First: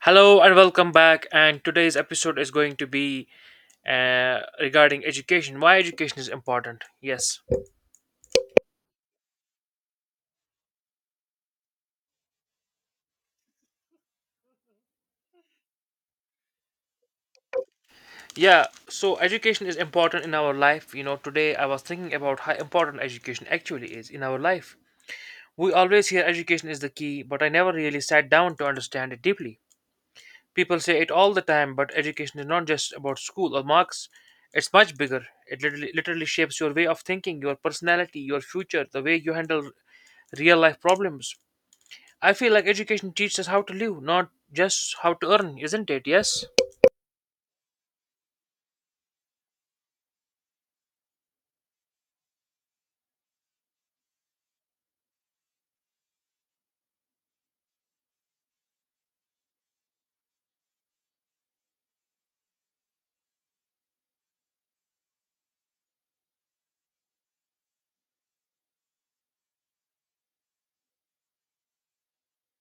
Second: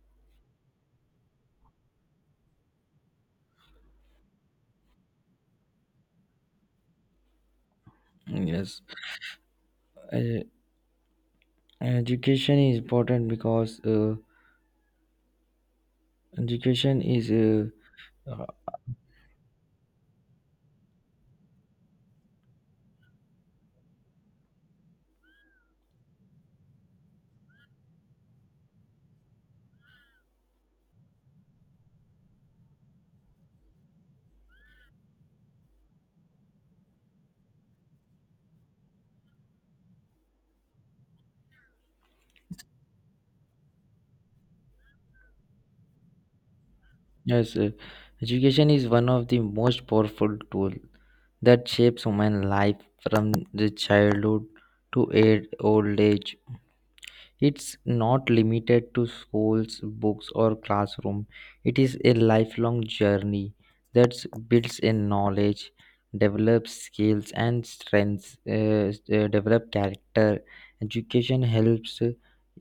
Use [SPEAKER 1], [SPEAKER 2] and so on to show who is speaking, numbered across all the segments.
[SPEAKER 1] Hello and welcome back. And today's episode is going to be regarding education. Why education is important? Yes,
[SPEAKER 2] Yes, e- education is important because education is uh, uh,
[SPEAKER 1] yeah. So education is important in our life. You know, today I was thinking about how important education actually is in our life. We always hear education is the key, but I never really sat down to understand it deeply. People say it all the time, but education is not just about school or marks. It's much bigger. It literally shapes your way of thinking, your personality, your future, the way you handle real life problems. I feel like education teaches us how to live, not just how to earn, isn't it? Yes?
[SPEAKER 2] yes, uh, education is one of the most powerful tool that shapes human life from the childhood to old age. It's not limited to schools, books, or classroom. It is a lifelong journey that builds in knowledge, develops skills and strengths, develop character. Education helps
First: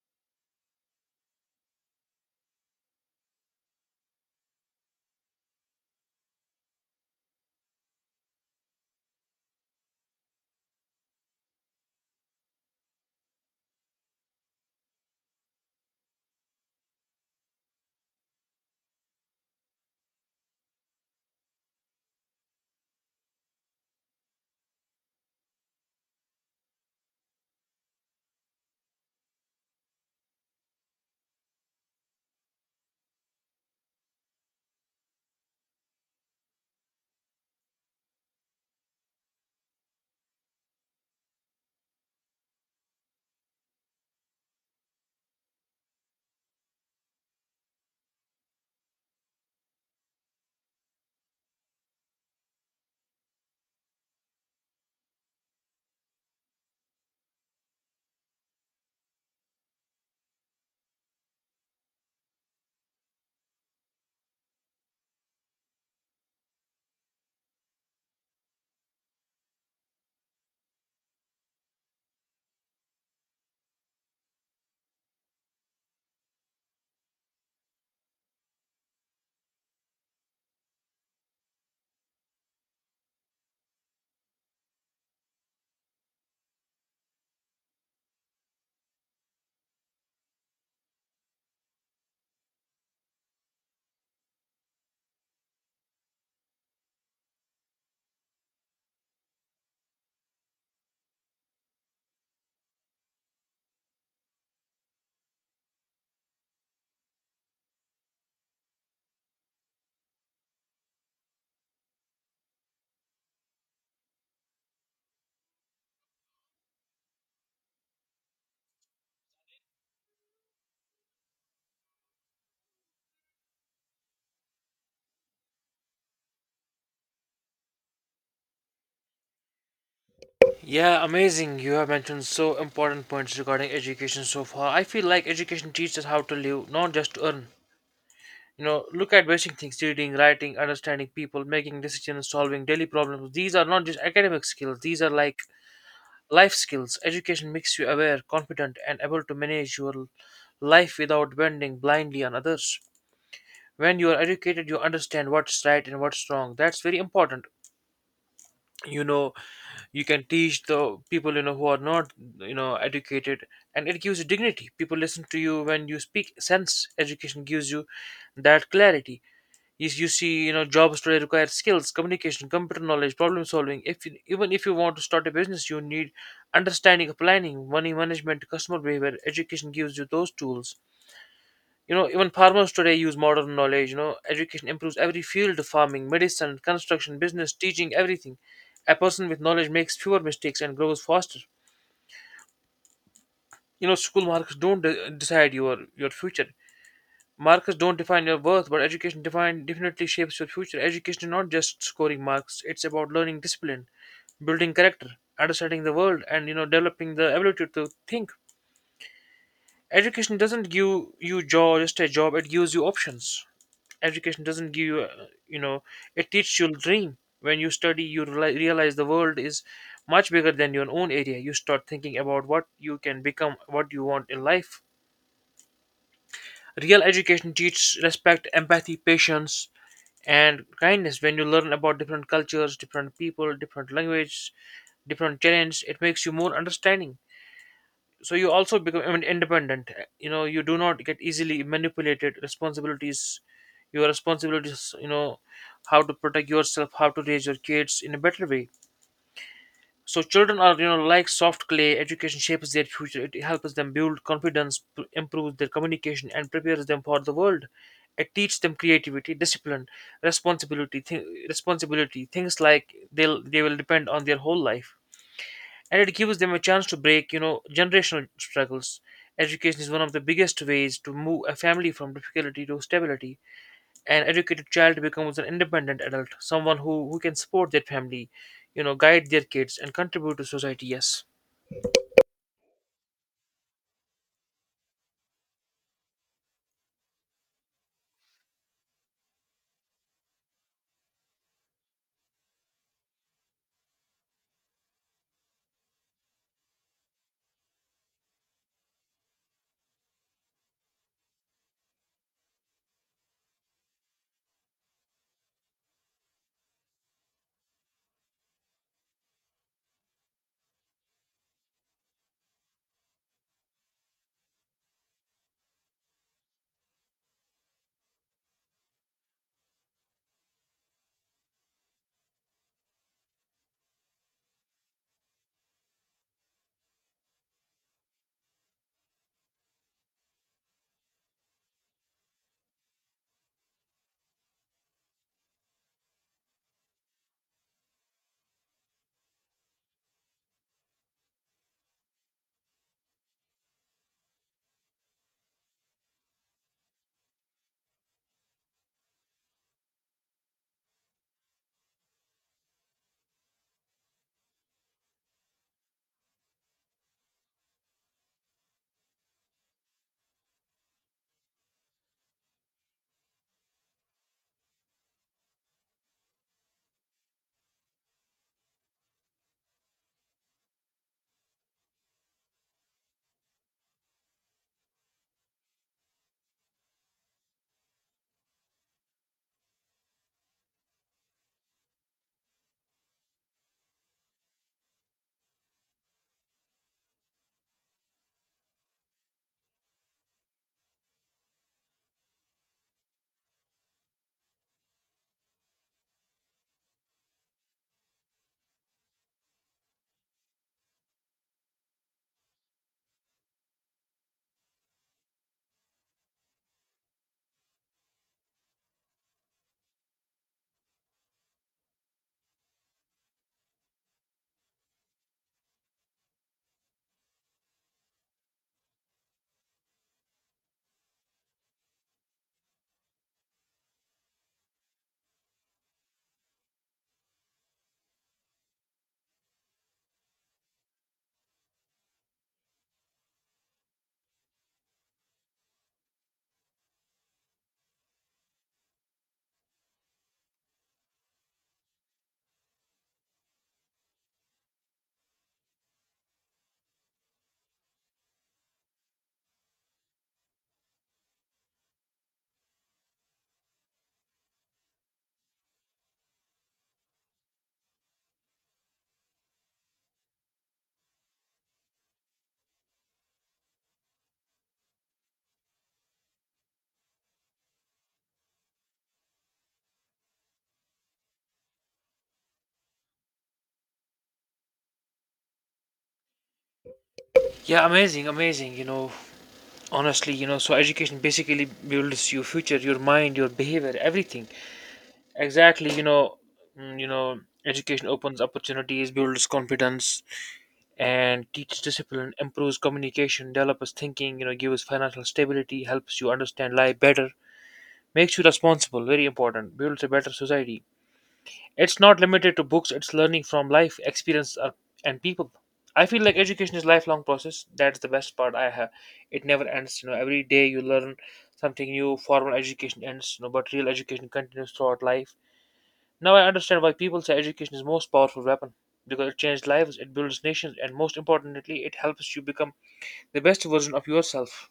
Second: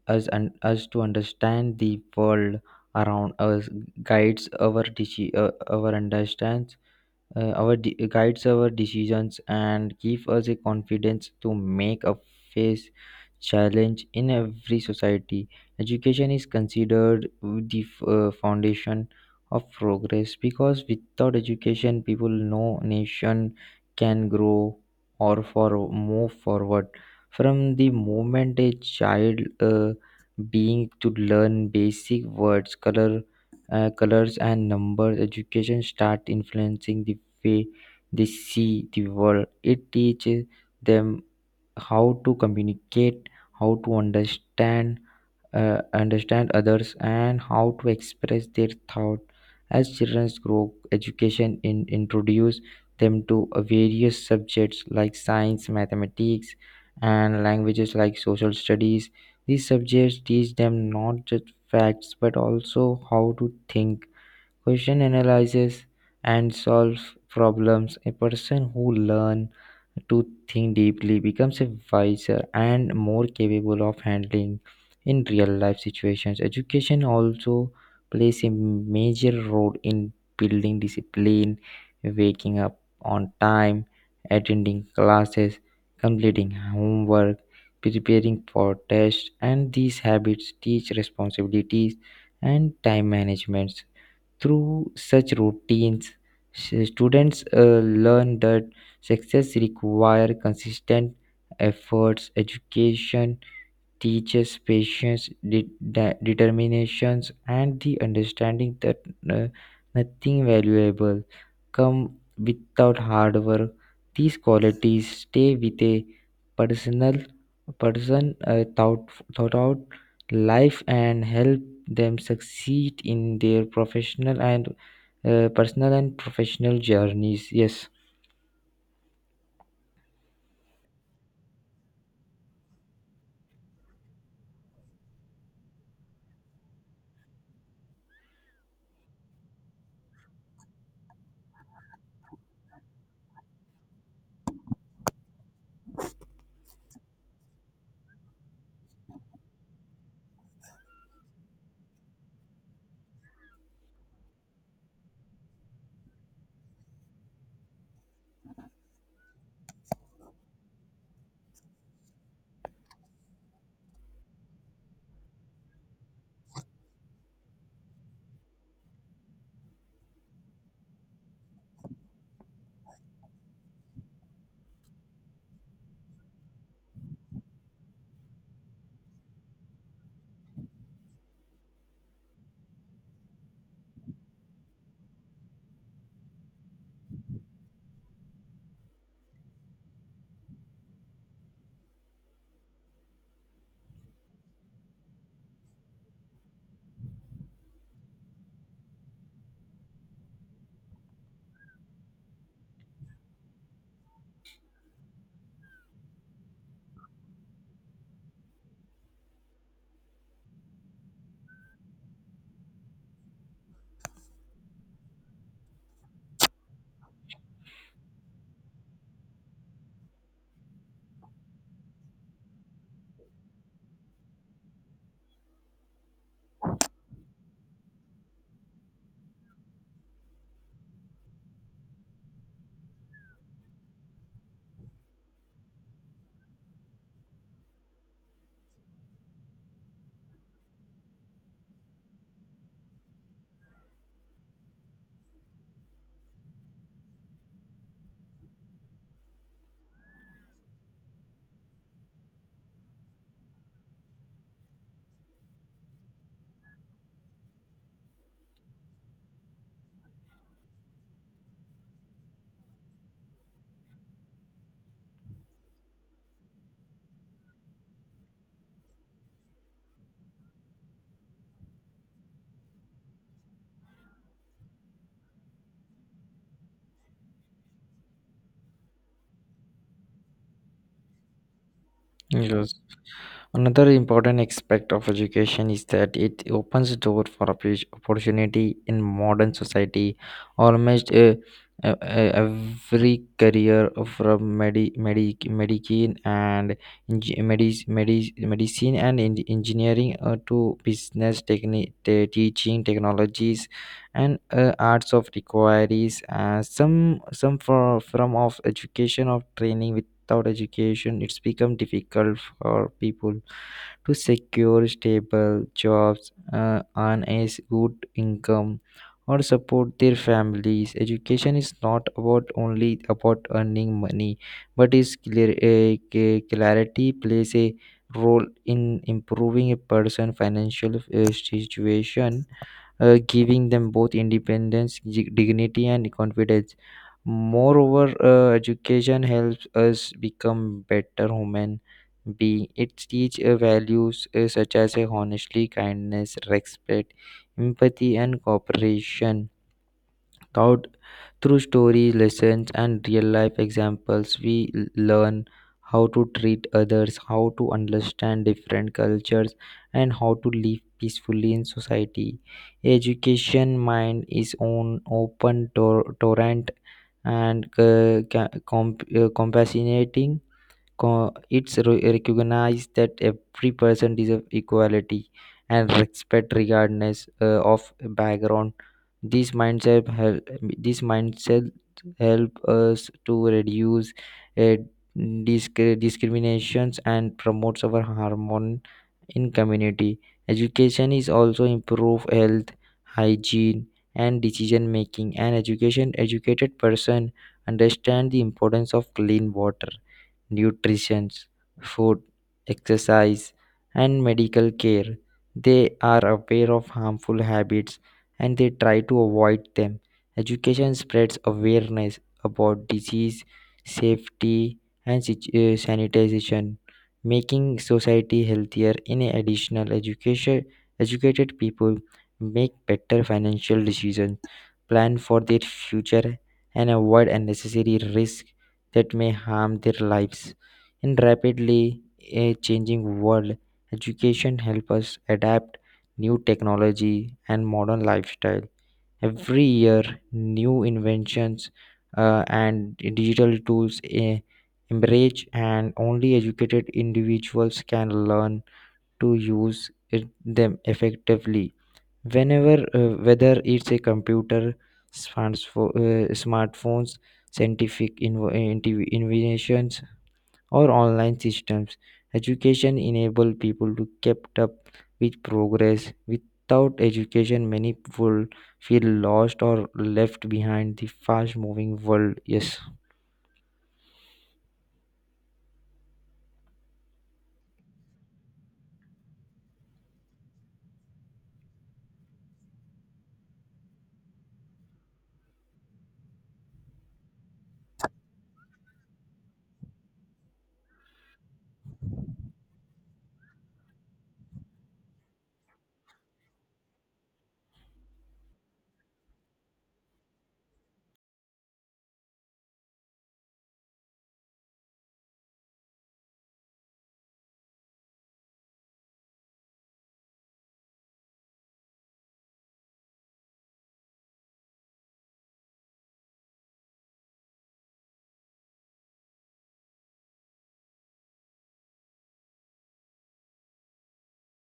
[SPEAKER 2] us to understand the world around us, guides our deci- our understand our de- guides our decisions and give us a confidence to make a face challenge in every society. Education is considered the foundation of progress because without education people no nation can grow or for move forward. From the moment a child being to learn basic words colors and numbers, education start influencing the way they see the world. It teaches them how to communicate, how to understand, understand others, and how to express their thought. As children grow, introduce them to various subjects like science, mathematics, and languages like social studies. These subjects teach them not just facts but also how to think, question, analyzes and solves problems. A person who learns to think deeply becomes a wiser and more capable of handling in real life situations. Education also plays a major role in building discipline, waking up on time, attending classes, completing homework, preparing for tests, and these habits teach responsibilities and time management. Through such routines, students learn that success requires consistent efforts. Education teaches patience, determinations, and the understanding that uh, nothing valuable come without hard work. These qualities stay with a personal person thought throughout life and help them succeed in their professional and personal and professional journeys. Yes.
[SPEAKER 1] Yeah, amazing. You have mentioned so important points regarding education so far. I feel like education teaches us how to live, not just to earn. You know, look at basic things: reading, writing, understanding people, making decisions, solving daily problems. These are not just academic skills, these are like life skills. Education makes you aware, confident, and able to manage your life without depending blindly on others. When you are educated, you understand what's right and what's wrong. That's very important. You know, you can teach the people, you know, who are not, you know, educated, and it gives you dignity. People listen to you when you speak sense. Education gives you that clarity. You see, you know, jobs today require skills, communication, computer knowledge, problem solving. If you, Even if you want to start a business, you need understanding of planning, money management, customer behavior. Education gives you those tools. You know, even farmers today use modern knowledge. You know, education improves every field: farming, medicine, construction, business, teaching, everything. A person with knowledge makes fewer mistakes and grows faster. You know, school marks don't decide your future. Marks don't define your worth, but education definitely shapes your future. Education is not just scoring marks, it's about learning discipline, building character, understanding the world, and, you know, developing the ability to think. Education doesn't give you job, just a job, it gives you options. Education doesn't give you, you know, it teaches you dream. When you study, you realize the world is much bigger than your own area. You start thinking about what you can become, what you want in life. Real education teaches respect, empathy, patience, and kindness. When you learn about different cultures, different people, different languages, different challenges, it makes you more understanding. So you also become, independent. You know, you do not get easily manipulated. Responsibilities, your responsibilities, you know, how to protect yourself, how to raise your kids in a better way. So children are, you know, like soft clay. Education shapes their future. It helps them build confidence, improves their communication and prepares them for the world. It teaches them creativity, discipline, responsibility, things like they'll, they will depend on their whole life. And it gives them a chance to break, you know, generational struggles. Education is one of the biggest ways to move a family from difficulty to stability. An educated child becomes an independent adult, someone who can support their family, you know, guide their kids and contribute to society. Yes.
[SPEAKER 2] Yes. Another important aspect of education is that it opens door for opportunity in modern society. Almost uh, uh, every career from eng- medicine and engineering to business, teaching, technologies, and arts of requires some for, form of education of training. Without education it's become difficult for people to secure stable jobs, earn a good income or support their families. Education is not about only about earning money but is clear a clarity plays a role in improving a person's financial situation, giving them both independence, dignity, and confidence. Moreover, education helps us become better human being. It teaches values such as honesty, kindness, respect, empathy, and cooperation. Thought Through stories, lessons, and real life examples, we learn how to treat others, how to understand different cultures, and how to live peacefully in society. Education mind is on open torrent and compassionating. It's recognized that every person deserves equality and respect regardless of background. this mindset help, this mindset help us to reduce uh, discriminations and promotes our harmony in community. Education is also improve health, hygiene, and decision making, and education educated person understand the importance of clean water, nutrition, food, exercise, and medical care. They are aware of harmful habits and they try to avoid them. Education spreads awareness about disease, safety, and sanitization, making society healthier. In additional, educated people make better financial decisions, plan for their future, and avoid unnecessary risk that may harm their lives. In rapidly changing world, education helps us adapt new technology and modern lifestyle. Every year, new inventions and digital tools emerge, and only educated individuals can learn to them effectively, whenever whether it's a computer, smartphones, scientific inventions, or online systems. Education enable people to kept up with progress. Without education many people feel lost or left behind the fast moving world. Yes.
[SPEAKER 1] Yeah, amazing, amazing. You know, honestly, you know, so education basically builds your future, your mind, your behavior, everything. Exactly, you know. Mm, you know, education opens opportunities, builds confidence, and teaches discipline, improves communication, develops thinking, you know, gives financial stability, helps you understand life better, makes you responsible, very important, builds a better society. It's not limited to books, it's learning from life, experience, and people. I feel like education is lifelong process. That's the best part I have. It never ends. You know, every day you learn something new. Formal education ends, you know, but real education continues throughout life. Now I understand why people say education is the most powerful weapon, because it changes lives, it builds nations, and most importantly, it helps you become the best version of yourself.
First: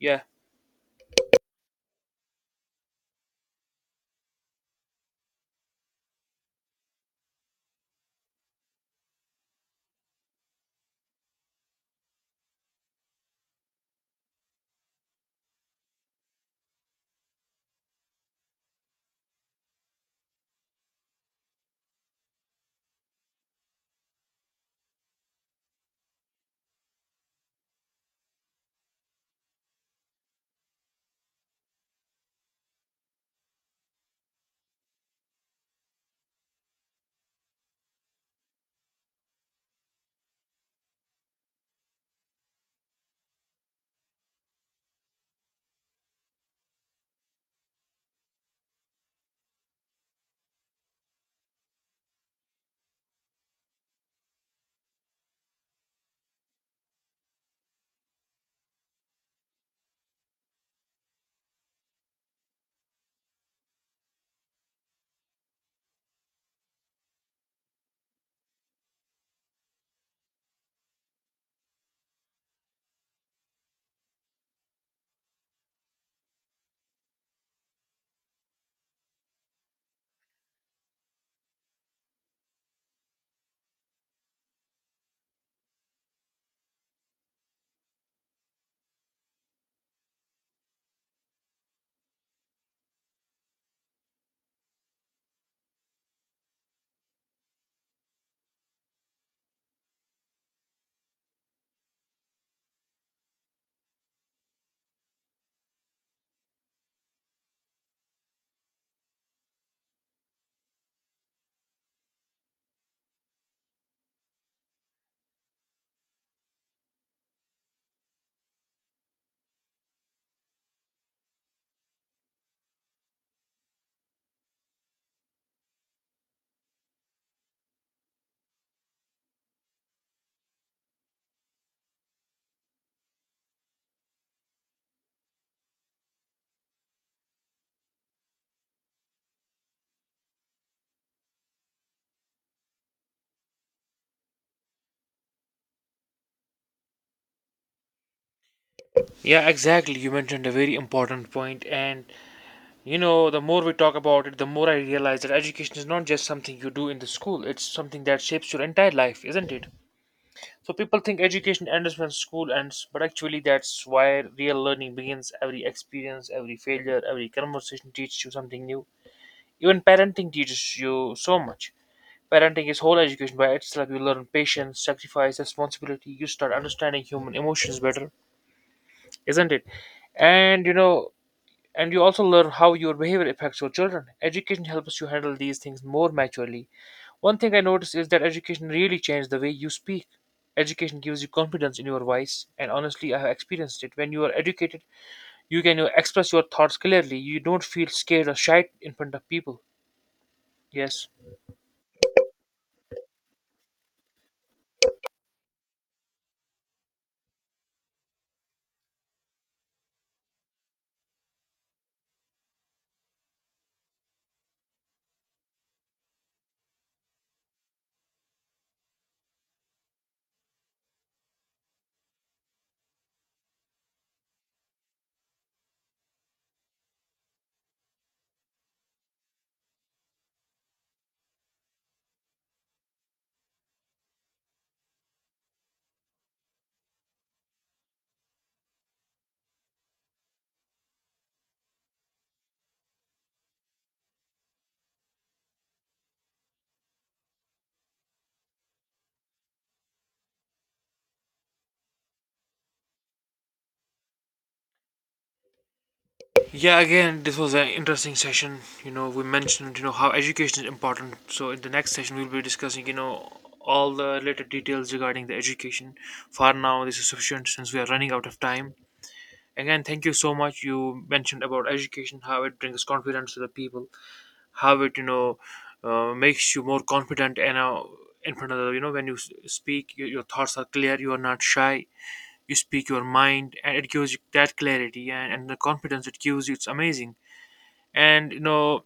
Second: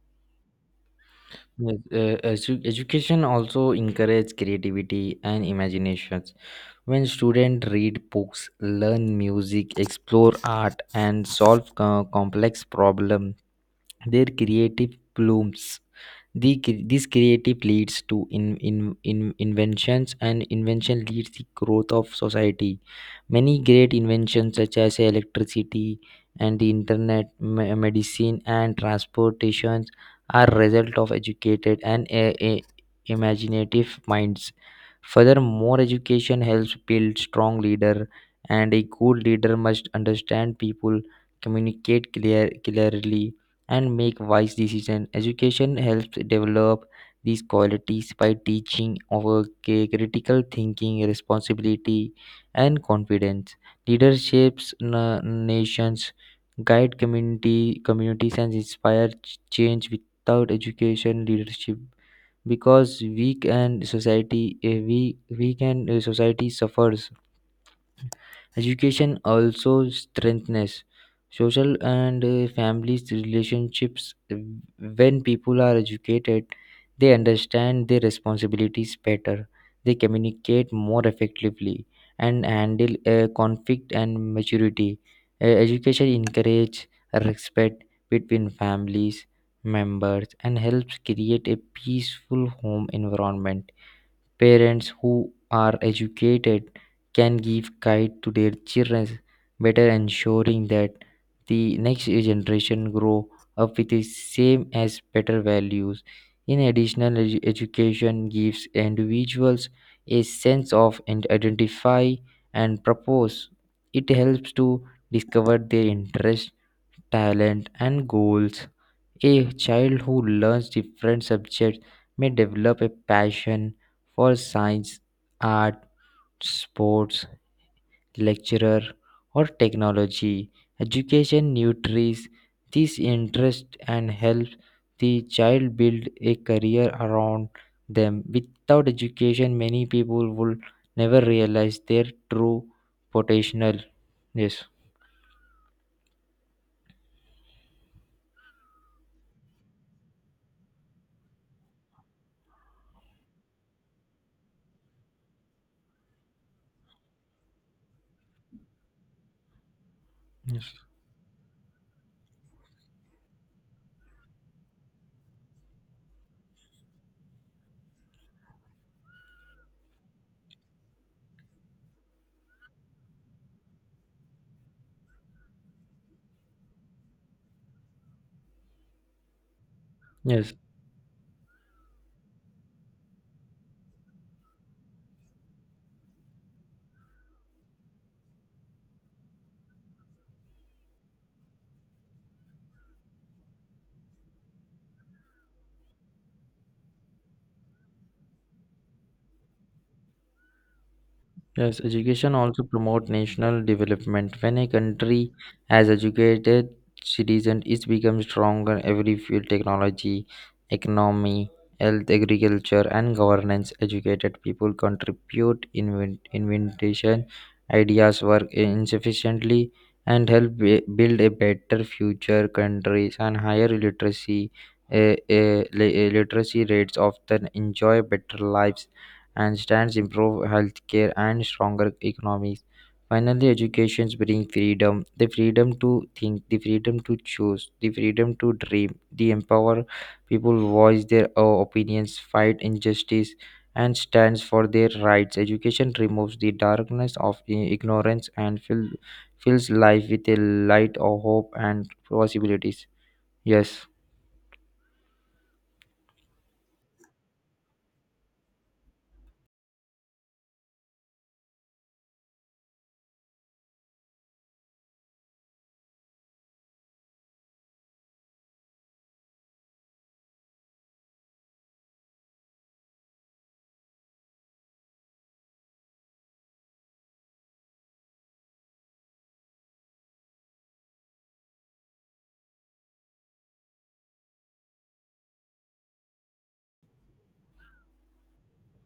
[SPEAKER 1] Yeah.
[SPEAKER 2] Yes, education also encourages creativity and imagination. When students read books, learn music, explore art, and solve complex problems, their creative blooms. This creative leads to in inventions, and invention leads the growth of society. Many great inventions such as electricity and the internet, medicine and transportations are result of educated and a imaginative minds. Furthermore, education helps build strong leader, and a good leader must understand people, communicate clearly, and make wise decisions. Education helps develop these qualities by teaching over critical thinking, responsibility, and confidence. Leaderships nations guide community communities and inspire change. Without education, leadership because weak and society a weak and society suffers. Education also strengthens social and families relationships. When people are educated, they understand their responsibilities better. They communicate more effectively and handle conflict and maturity. Education encourages respect between families members and helps create a peaceful home environment. Parents who are educated can give guide to their children, better ensuring that the next generation grow up with the same as better values. In addition, education gives individuals a sense of and identify and purpose. It helps to discover their interests, talent, and goals. A child who learns different subjects may develop a passion for science, art, sports, lecturer, or technology. Education nurtures this interest and helps the child build a career around them. Without education, many people will never realize their true potential. Yes.
[SPEAKER 1] Yeah, exactly. You mentioned a very important point, and you know, the more we talk about it, the more I realize that education is not just something you do in the school; it's something that shapes your entire life, isn't it? So
[SPEAKER 2] Yes.
[SPEAKER 1] people think education ends when school ends, but actually, that's why real learning begins. Every experience, every failure, every conversation teaches you something new. Even parenting teaches you so much. Parenting is whole education by itself. You learn patience, sacrifice, responsibility. You start understanding human emotions better, isn't it?
[SPEAKER 2] Yes.
[SPEAKER 1] And you know, and you also learn how your behavior affects your children. Education helps you handle these things more maturely. One thing I noticed is that education really changed the way you speak. Education gives you confidence in your voice, and honestly, I have experienced it. When you are educated, you can, you know, express your thoughts clearly. You don't feel scared or shy in front of people. Yes.
[SPEAKER 2] Yes, education also promote national development. When a country has educated citizens, it becomes stronger every field technology, economy, health, agriculture, and governance. Educated people contribute invention, ideas, work insufficiently, and help build a better future. Countries and higher literacy, literacy rates often enjoy better lives and stands improve healthcare and stronger economies. Finally, education brings freedom, the freedom to think, the freedom to choose, the freedom to dream. They empower people voice their opinions, fight injustice, and stands for their rights. Education removes the darkness of ignorance and fills life with a light of hope and possibilities. Yes,
[SPEAKER 1] Yeah, again, this was an interesting session. You know, we mentioned, you know, how education is important. So, in the next session, we'll be discussing, you know, all the related details regarding the education. For now, this is sufficient since we are running out of time. Again, thank you so much. You mentioned about education, how it brings confidence to the people, how it, you know, makes you more confident and, in front of the, you know, when you speak, your thoughts are clear, you are not shy, you speak your mind, and it gives you that clarity and, the confidence it gives you. It's amazing. And you know,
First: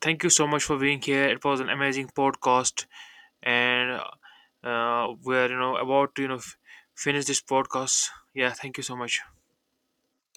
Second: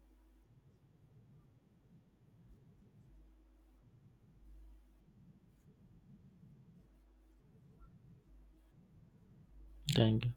[SPEAKER 1] thank you so much for being here. It was an amazing podcast, and we're, you know, about to, you know, finish this podcast. Yeah, thank you so much.
[SPEAKER 2] thank you.